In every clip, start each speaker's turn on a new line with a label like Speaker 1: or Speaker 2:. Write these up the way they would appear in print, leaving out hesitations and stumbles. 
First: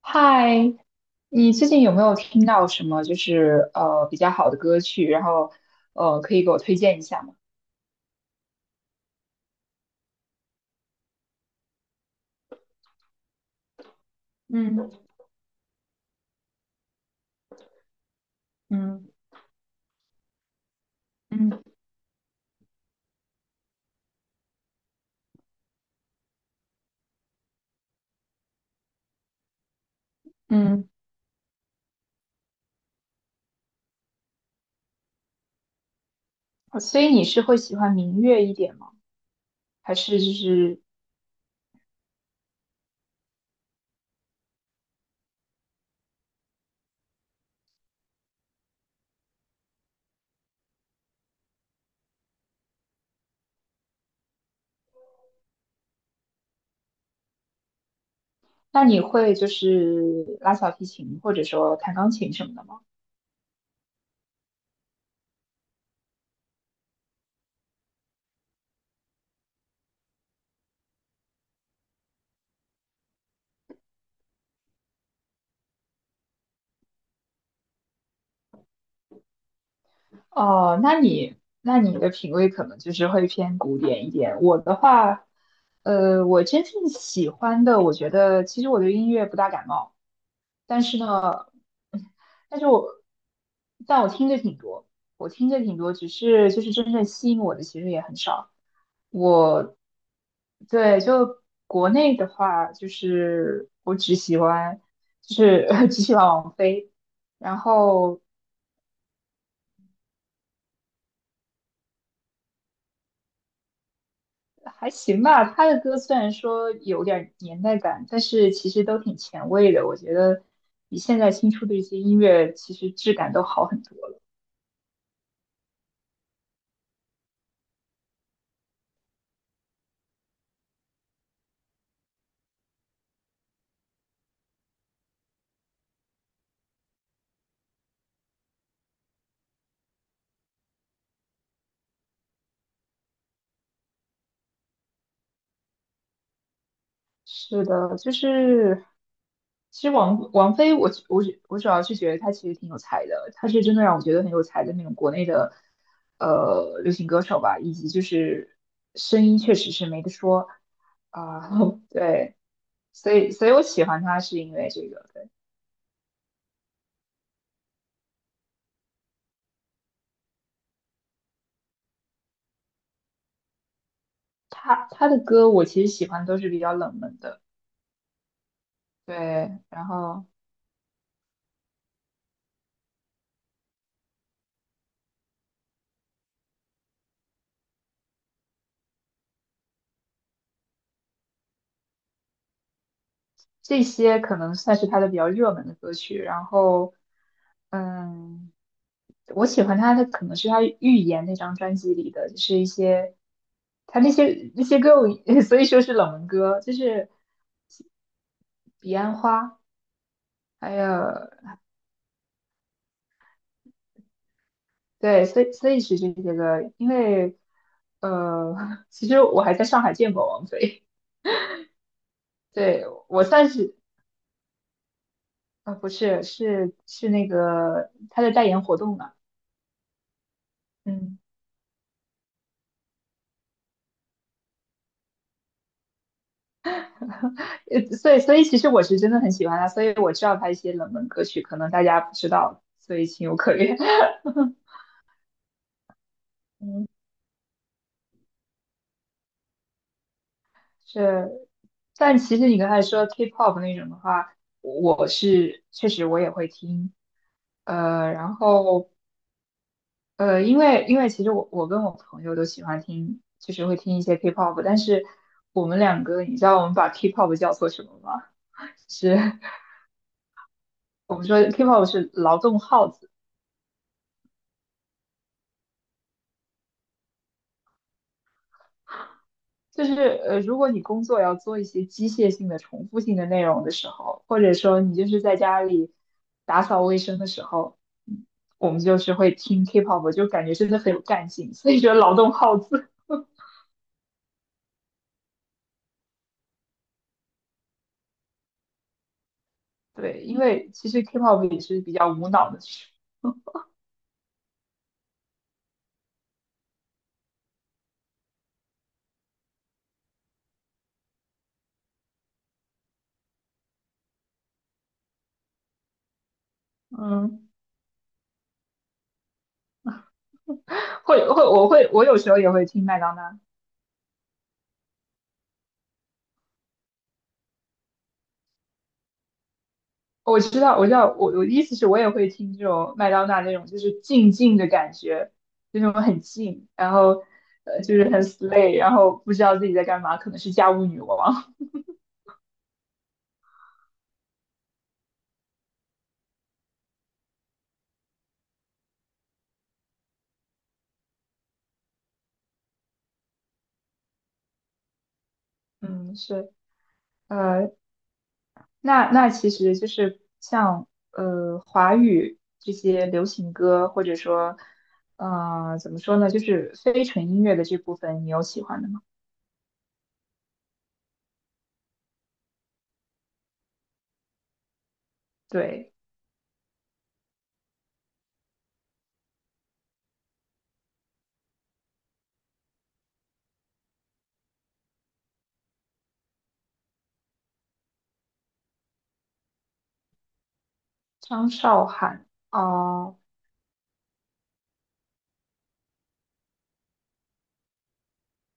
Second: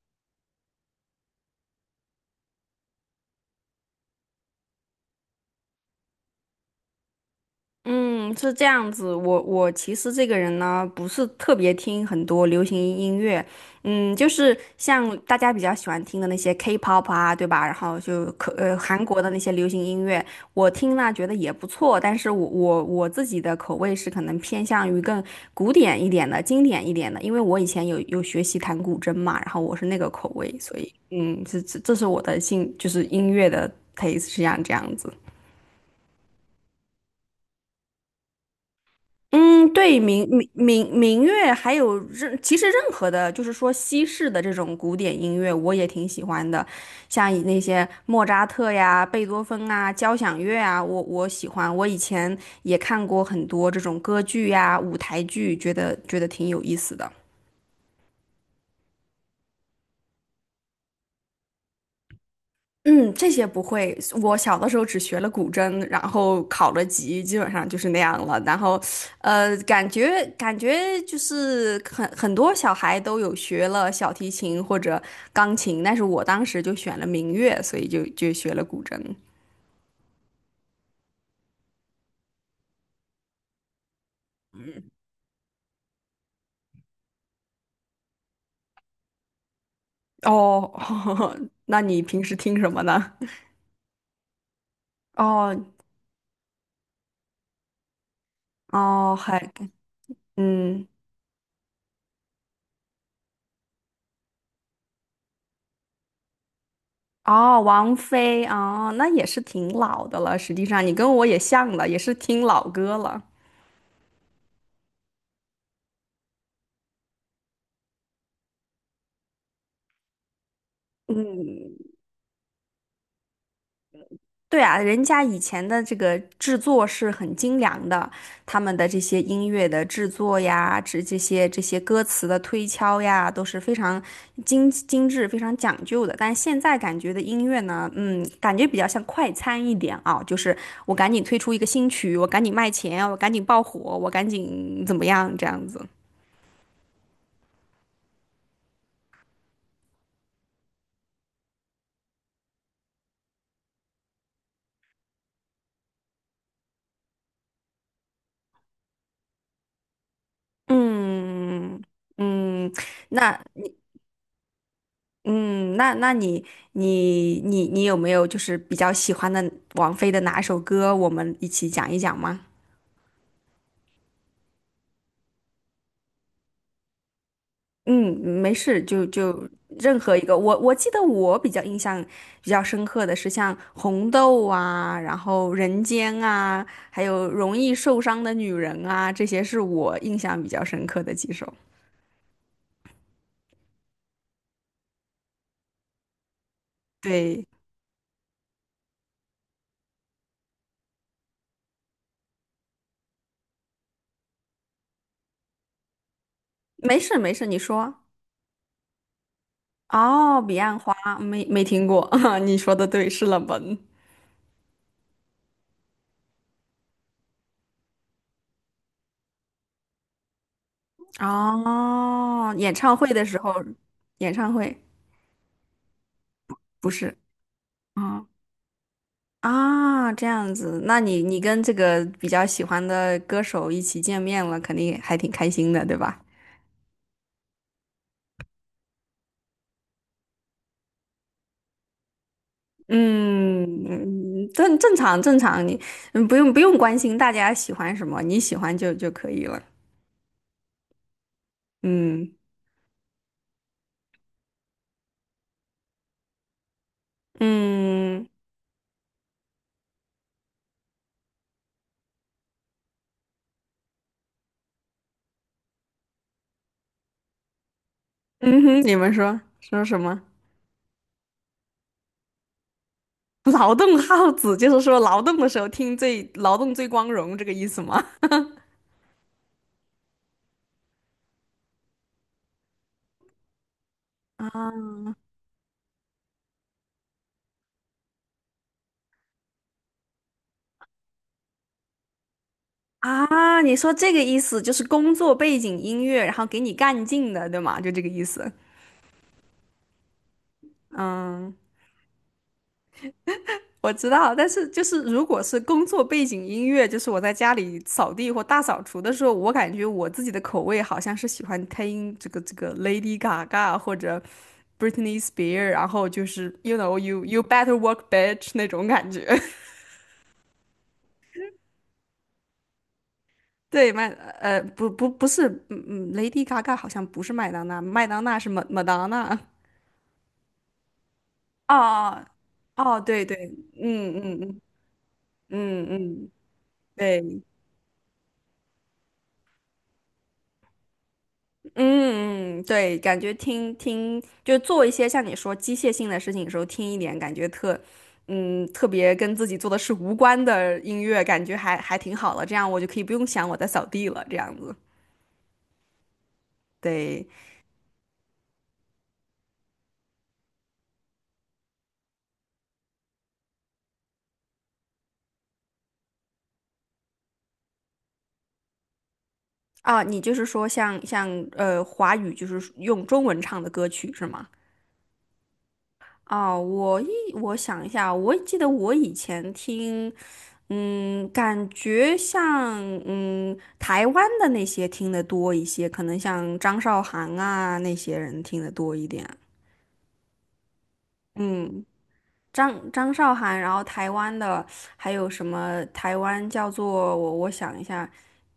Speaker 1: 嗨，你最近有没有听到什么就是比较好的歌曲？然后可以给我推荐一下吗？
Speaker 2: 嗯，是这样子。我其实这个人呢，不是特别听很多流行音乐，就是
Speaker 1: 嗯
Speaker 2: 像大家比较喜欢听的那些 K-pop 啊，对吧？然后就韩
Speaker 1: 嗯
Speaker 2: 国的那些流行音乐，我听了觉得也
Speaker 1: 嗯
Speaker 2: 不错，但是我自己的口味是可能偏向于更古典一点的、经典一点的，因为我以前有学习弹古筝嘛，然后我是那个口味，所
Speaker 1: 嗯，
Speaker 2: 以这是我的兴，就是音乐的 taste 是这样子。
Speaker 1: 所以你是会喜欢民乐一点吗？
Speaker 2: 嗯，
Speaker 1: 还
Speaker 2: 对，
Speaker 1: 是
Speaker 2: 民
Speaker 1: 就
Speaker 2: 民
Speaker 1: 是
Speaker 2: 民民乐，还有任，其实任何的，就是说西式的这种古典音乐，我也挺喜欢的，像那些莫扎特呀、贝多芬啊、交响乐啊，我喜欢。我以前也看过很多这种歌剧呀、舞台剧，觉得挺有意思的。
Speaker 1: 那你会就是拉小提琴或者说弹钢琴什么的吗？
Speaker 2: 嗯，这些不会。我小的时候只学了古筝，然后考了级，基本上就是那样了。然后，感觉就是很多小孩都有学了小提琴或者钢琴，但是我当时就选了民乐，所以就学了古筝。
Speaker 1: 哦，那你的品味可能就是会偏古典一点。我的话，我真正喜欢的，我觉得其实我对音乐不大感冒。
Speaker 2: 哦，
Speaker 1: 但是 呢，
Speaker 2: 那你平时听
Speaker 1: 但是
Speaker 2: 什么
Speaker 1: 我，
Speaker 2: 呢？
Speaker 1: 但我听着挺多，我听
Speaker 2: 哦
Speaker 1: 着挺多，只是就是真正吸引我的其实也很少。
Speaker 2: 哦，还
Speaker 1: 我，
Speaker 2: 嗯
Speaker 1: 对，就国内的话，就是我只喜欢，就是 只喜欢王菲，然
Speaker 2: 哦，王
Speaker 1: 后
Speaker 2: 菲哦，那也是挺老的了。实际上，你跟我也像了，也是听老歌了。
Speaker 1: 还行吧。她的歌虽然说有点年代感，但是其实都挺前卫的，我觉得比现在新出的
Speaker 2: 嗯，
Speaker 1: 一些音乐其实质感都好很多。
Speaker 2: 对啊，人家以前的这个制作是很精良的，他们的这些音乐的制作呀，这些歌词的推敲呀，都是非常精致、非常讲究的。但现在感觉的音乐呢，感觉比较像快餐一点啊，就是我赶紧推出一个新曲，我赶紧卖钱，我赶紧爆火，我赶紧怎么样这样子。
Speaker 1: 是的，其实王菲我我我主要是觉得她其实挺有才的，她是真的让我觉得很有才的那种国内的流行歌手吧，以及就是声音确实是没得说啊，
Speaker 2: 嗯
Speaker 1: 对，
Speaker 2: 嗯，
Speaker 1: 所以
Speaker 2: 那。
Speaker 1: 所以我喜欢她是因为这个，对，
Speaker 2: 嗯，那你有没有就是比较喜欢的王菲的哪首歌？我们一起讲一讲吗？
Speaker 1: 她的歌我其实喜欢都是比较冷门的，
Speaker 2: 嗯，没事，就
Speaker 1: 对，然
Speaker 2: 任何一
Speaker 1: 后。
Speaker 2: 个。我记得我比较印象比较深刻的是像《红豆》啊，然后《人间》啊，还有《容易受伤的女人》啊，这些是我印象比较深刻的几首。
Speaker 1: 这些可能算是他的比较热门的歌曲。然后，
Speaker 2: 对，
Speaker 1: 嗯，我喜欢他的可能是他《预言》那张专辑里的，就是一些他那些歌我，所以说是冷门歌，就
Speaker 2: 没
Speaker 1: 是
Speaker 2: 事没事，你说。
Speaker 1: 《彼岸花》，
Speaker 2: 哦，《彼
Speaker 1: 还
Speaker 2: 岸
Speaker 1: 有
Speaker 2: 花》没听过，你说的对，是冷门。
Speaker 1: 对，所以是这些歌，因为呃，其实我还在上海见过王菲，
Speaker 2: 哦，演
Speaker 1: 对，
Speaker 2: 唱会
Speaker 1: 我
Speaker 2: 的时
Speaker 1: 算
Speaker 2: 候。
Speaker 1: 是
Speaker 2: 演唱会
Speaker 1: 啊，不是，是
Speaker 2: 不
Speaker 1: 是
Speaker 2: 是
Speaker 1: 那个他
Speaker 2: 啊
Speaker 1: 的代言活动嘛，
Speaker 2: 啊，这样子，那
Speaker 1: 嗯。
Speaker 2: 你跟这个比较喜欢的歌手一起见面了，肯定还挺开心的，对吧？
Speaker 1: 所以其实我是真的很喜欢他，所以我知道他一些冷门歌曲，可能大家不知道，所以情有可
Speaker 2: 嗯，
Speaker 1: 原。
Speaker 2: 嗯，正常正常，你不用不 用
Speaker 1: 嗯，
Speaker 2: 关心大家喜欢什么，你喜欢就可以了。
Speaker 1: 是，但
Speaker 2: 嗯
Speaker 1: 其实你刚才说 K-pop 那种的话，我是确实我也会听，呃，
Speaker 2: 嗯
Speaker 1: 然后因为其实我跟我朋友都喜欢听，就是会听一些 K-pop，但是我们两个，你知道我们把 K-pop 叫做什么吗？
Speaker 2: 嗯哼，你们
Speaker 1: 是
Speaker 2: 说说什么？
Speaker 1: 我们说 K-pop 是劳动号子。
Speaker 2: 劳动号子就是说劳动的时候听最劳动最光荣这个意思吗？
Speaker 1: 就是如果你工作要做一些机械性的、重复性的内容的时候，或者说
Speaker 2: 啊。
Speaker 1: 你就是在家里打扫卫生的时候，嗯我们就是会听 K-pop，就感觉真的很有干劲，所以说劳动号子。
Speaker 2: 啊，你说这个意思就是工作背景音乐，然后给你干劲的，对吗？就这个意思。
Speaker 1: 对，因为其实 K-pop
Speaker 2: 嗯，
Speaker 1: 也是比较无脑的，
Speaker 2: 我知道，但是就是如果是工作背景音乐，就是我在家里扫地或大扫除的时候，我感觉我自己的口味好像是喜欢听这个 Lady Gaga 或者 Britney Spears，然后就是 you know you
Speaker 1: 嗯，
Speaker 2: better work bitch 那种感觉。
Speaker 1: 会会我会我有时候也会听麦当娜。
Speaker 2: 对，不不不是，嗯嗯，Lady Gaga 好像不是麦当娜，麦当娜是 m a 麦当娜。
Speaker 1: 我知道，我知道，我的意思是我也
Speaker 2: 哦
Speaker 1: 会听这种
Speaker 2: 哦，
Speaker 1: 麦
Speaker 2: 对
Speaker 1: 当
Speaker 2: 对，
Speaker 1: 娜那种，就是
Speaker 2: 嗯
Speaker 1: 静
Speaker 2: 嗯
Speaker 1: 静
Speaker 2: 嗯
Speaker 1: 的感觉，就
Speaker 2: 嗯
Speaker 1: 那种很
Speaker 2: 嗯，
Speaker 1: 静，然后
Speaker 2: 对，
Speaker 1: 就是很 slay，然后不知道自己在干嘛，可能是家务女王。
Speaker 2: 嗯嗯，对，感觉听听就做一些像你说机械性的事情的时候，听一点感觉特别跟自己做的事无关的音乐，感觉还挺好了。这样我就可以不用想我在扫地了，这样子。
Speaker 1: 嗯，是，
Speaker 2: 对
Speaker 1: 呃，那其实就是像华语这些流行歌，或者说怎么说呢，就是非纯音乐的这部分，你有喜欢的吗？
Speaker 2: 啊，你就是说像华语就是用中文唱的歌曲是吗？
Speaker 1: 对，
Speaker 2: 哦，我想一下，我记得我以前听，嗯，感觉像台湾的那些听得多一些，可能像张韶涵啊那些人听得多一点。
Speaker 1: 张
Speaker 2: 嗯，
Speaker 1: 韶涵
Speaker 2: 张
Speaker 1: 啊
Speaker 2: 韶涵，然后台湾的还有什么？台湾叫做我想一下，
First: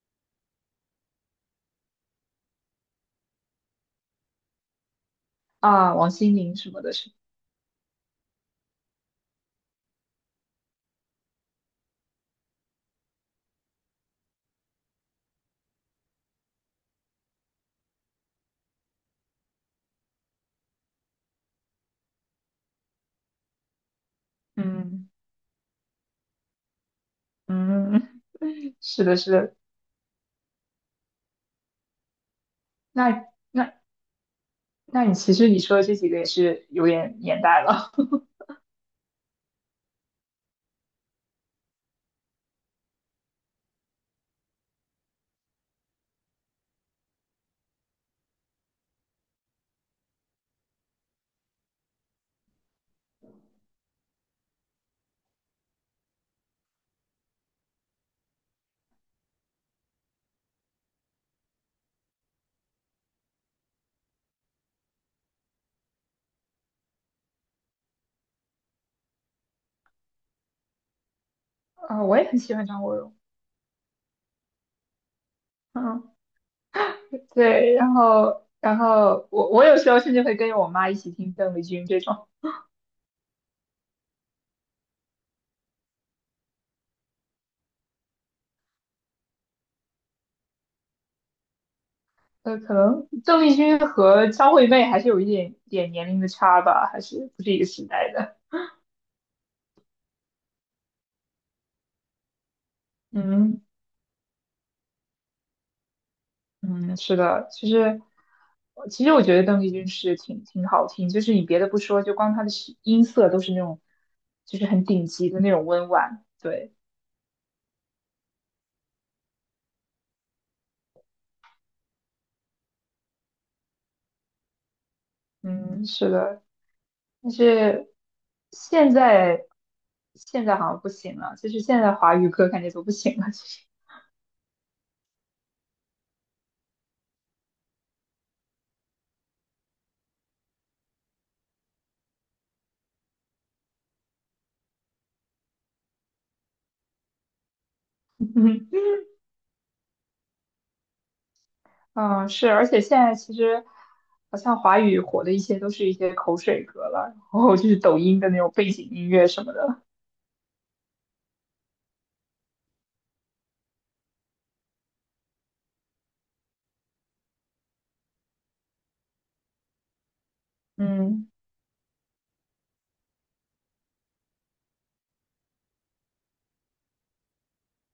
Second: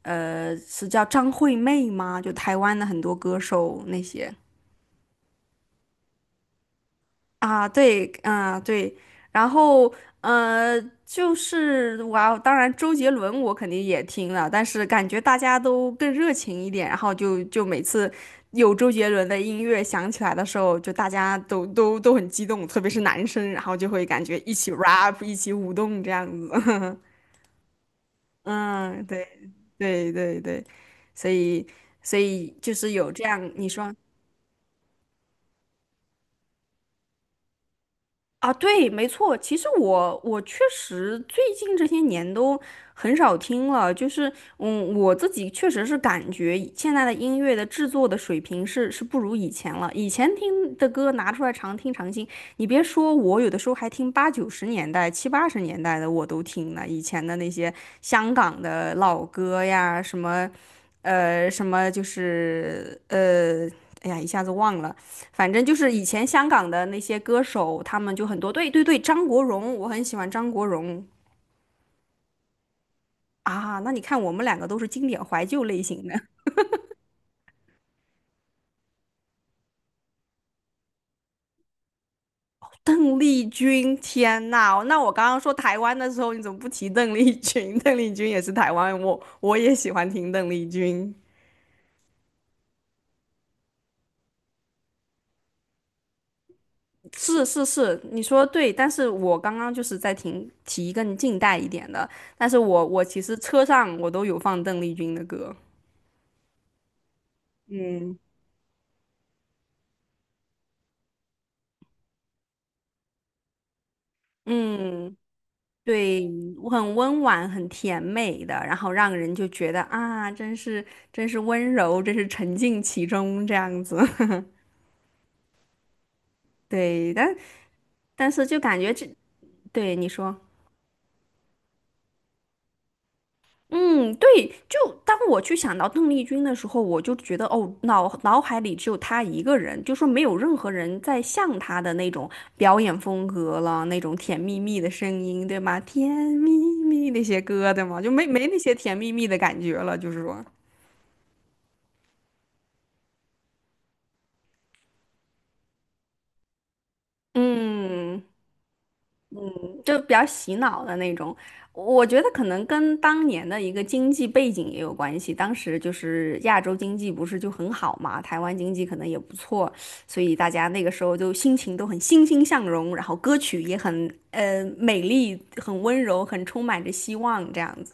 Speaker 2: 呃，是叫张惠妹吗？就台湾的很多歌手那些。
Speaker 1: 啊，王心凌什么的是，
Speaker 2: 啊，对，啊，对，然后呃，就是哇，当然周杰伦我肯定也听了，但是感觉大家都更热情一点，然后就每次有周杰伦的音乐响起来的时候，就大家都很激动，特别是男生，然后就会感觉一起
Speaker 1: 嗯
Speaker 2: rap，一起舞动这样子。
Speaker 1: 嗯。是
Speaker 2: 嗯，
Speaker 1: 的，
Speaker 2: 对
Speaker 1: 是的，
Speaker 2: 对对对，所以所以就是有这
Speaker 1: 那
Speaker 2: 样，你
Speaker 1: 那
Speaker 2: 说。
Speaker 1: 那你其实你说的这几个也是有点年代了。
Speaker 2: 啊，对，没错。其实我确实最近这些年都很少听了，就是我自己确实是感觉现在的音乐的制作的水平是不如以前了。以前听的歌拿出来常听常新，你别说我有的时候还听八九十年代、七八十年代的我都听了。以前的那些香港的老歌呀，什么就是哎呀，一下子忘了。反正就是以前香港的那些歌手，他们就很多。对对对，张国荣，我很喜欢张国荣
Speaker 1: 啊，我也很喜欢张国荣。
Speaker 2: 啊。那你看，我们两个都是经典怀旧类型
Speaker 1: 嗯，
Speaker 2: 的。
Speaker 1: 对，然后我有时候甚至会跟着我妈一起听邓丽君这种。
Speaker 2: 邓丽君，天呐，那我刚刚说台湾的时候，你怎么不提邓丽君？邓丽君也是台湾，我也喜欢听邓丽君。
Speaker 1: 呃，可能邓丽君和张惠妹还是有一点点年龄的差吧，还是不
Speaker 2: 是
Speaker 1: 是一
Speaker 2: 是
Speaker 1: 个时
Speaker 2: 是，
Speaker 1: 代
Speaker 2: 你
Speaker 1: 的。
Speaker 2: 说的对，但是我刚刚就是在听提更近代一点的，但是我其实
Speaker 1: 嗯
Speaker 2: 车上我都有放邓丽君的歌。
Speaker 1: 嗯，是的，其实
Speaker 2: 嗯，
Speaker 1: 其实我觉得邓丽君是挺好听，就是你别的不说，就光她的音色都是那种就是很顶
Speaker 2: 嗯，
Speaker 1: 级的那种温婉。
Speaker 2: 对，
Speaker 1: 对。
Speaker 2: 很温婉，很甜美的，然后让人就觉得啊，真是温柔，真是沉浸其中这样子。
Speaker 1: 嗯，是的，
Speaker 2: 对，
Speaker 1: 但
Speaker 2: 但
Speaker 1: 是
Speaker 2: 但是就感觉
Speaker 1: 现
Speaker 2: 这，
Speaker 1: 在
Speaker 2: 对你说，
Speaker 1: 现在好像不行了，就是现在华语歌感觉都不行了，其实。
Speaker 2: 嗯，对，就当我去想到邓丽君的时候，我就觉得哦，脑海里只有她一个人，就说没有任何人在像她的那种表演风格了，那种甜蜜蜜的声音，对吗？甜蜜蜜那些歌，对吗？就没那些 甜蜜蜜的感觉了，就是说，
Speaker 1: 嗯，是，而且现在其实好像华语火的一些都是一些口水歌了，然后就是抖音
Speaker 2: 嗯。
Speaker 1: 的那种背景音乐什么的。
Speaker 2: 就比较洗脑的那种。我觉得可能跟当年的一个经济背景也有关系，当时就是亚洲经济不是就很好嘛，台湾经济可能也不错，所以大家那个时候
Speaker 1: 嗯
Speaker 2: 就心情都很欣欣向荣，然后歌曲也很美丽、很温柔、很充满着希望这样子。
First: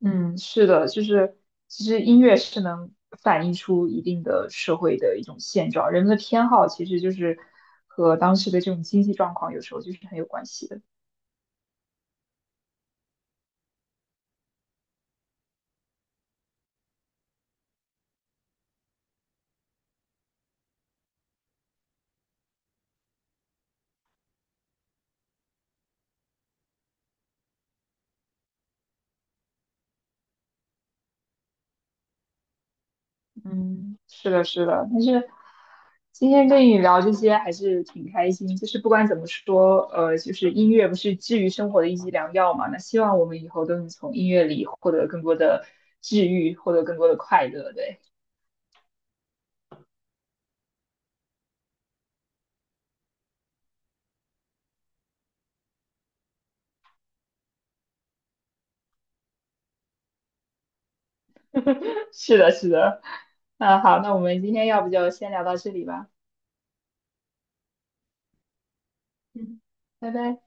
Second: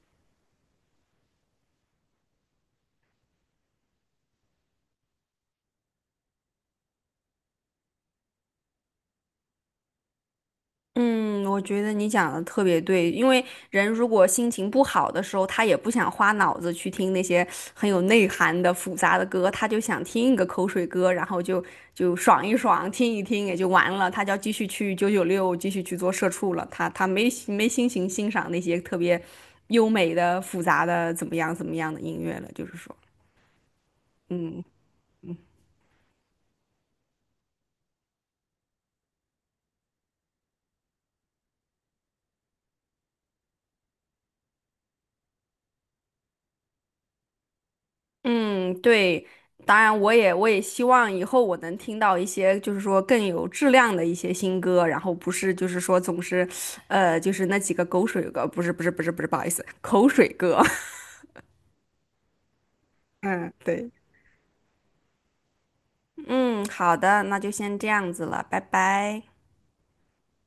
Speaker 1: 嗯，是的，就是其实音乐是能反映出一定的社会的一种现状，人们的偏好其实就是和当时的这种经济状况有时候就是很有关系的。
Speaker 2: 嗯，我觉得你讲的特别对，因为人如果心情不好的时候，他也不想花脑子去听那些很有内涵的复杂的歌，他就想听一个口水歌，然后就爽一爽，听一听也就完了。他就要继续去九九六，继续去做社畜了。他没心情欣赏那些特别优美的、复杂的怎么样怎么样的音乐了，就是说，
Speaker 1: 嗯，是的，
Speaker 2: 嗯。
Speaker 1: 是的，但是今天跟你聊这些还是挺开心。就是不管怎么说，就是音乐不是治愈生活的一剂良药嘛。那希望我们以后都能从音乐里获得更多的治愈，获得更多的快乐。对，
Speaker 2: 嗯，对，当然我也希望以后我能听到一些就是说更有质量的一些新歌，然后不是就是说总是，就是那几个狗水歌，不是不是不是不是，不好意思，口水歌。
Speaker 1: 是的，是的。
Speaker 2: 嗯，
Speaker 1: 那
Speaker 2: 对。
Speaker 1: 好，那我们今天要不就先聊到这里吧。
Speaker 2: 嗯，好的，那就先这样子了，拜拜。
Speaker 1: 嗯，拜拜。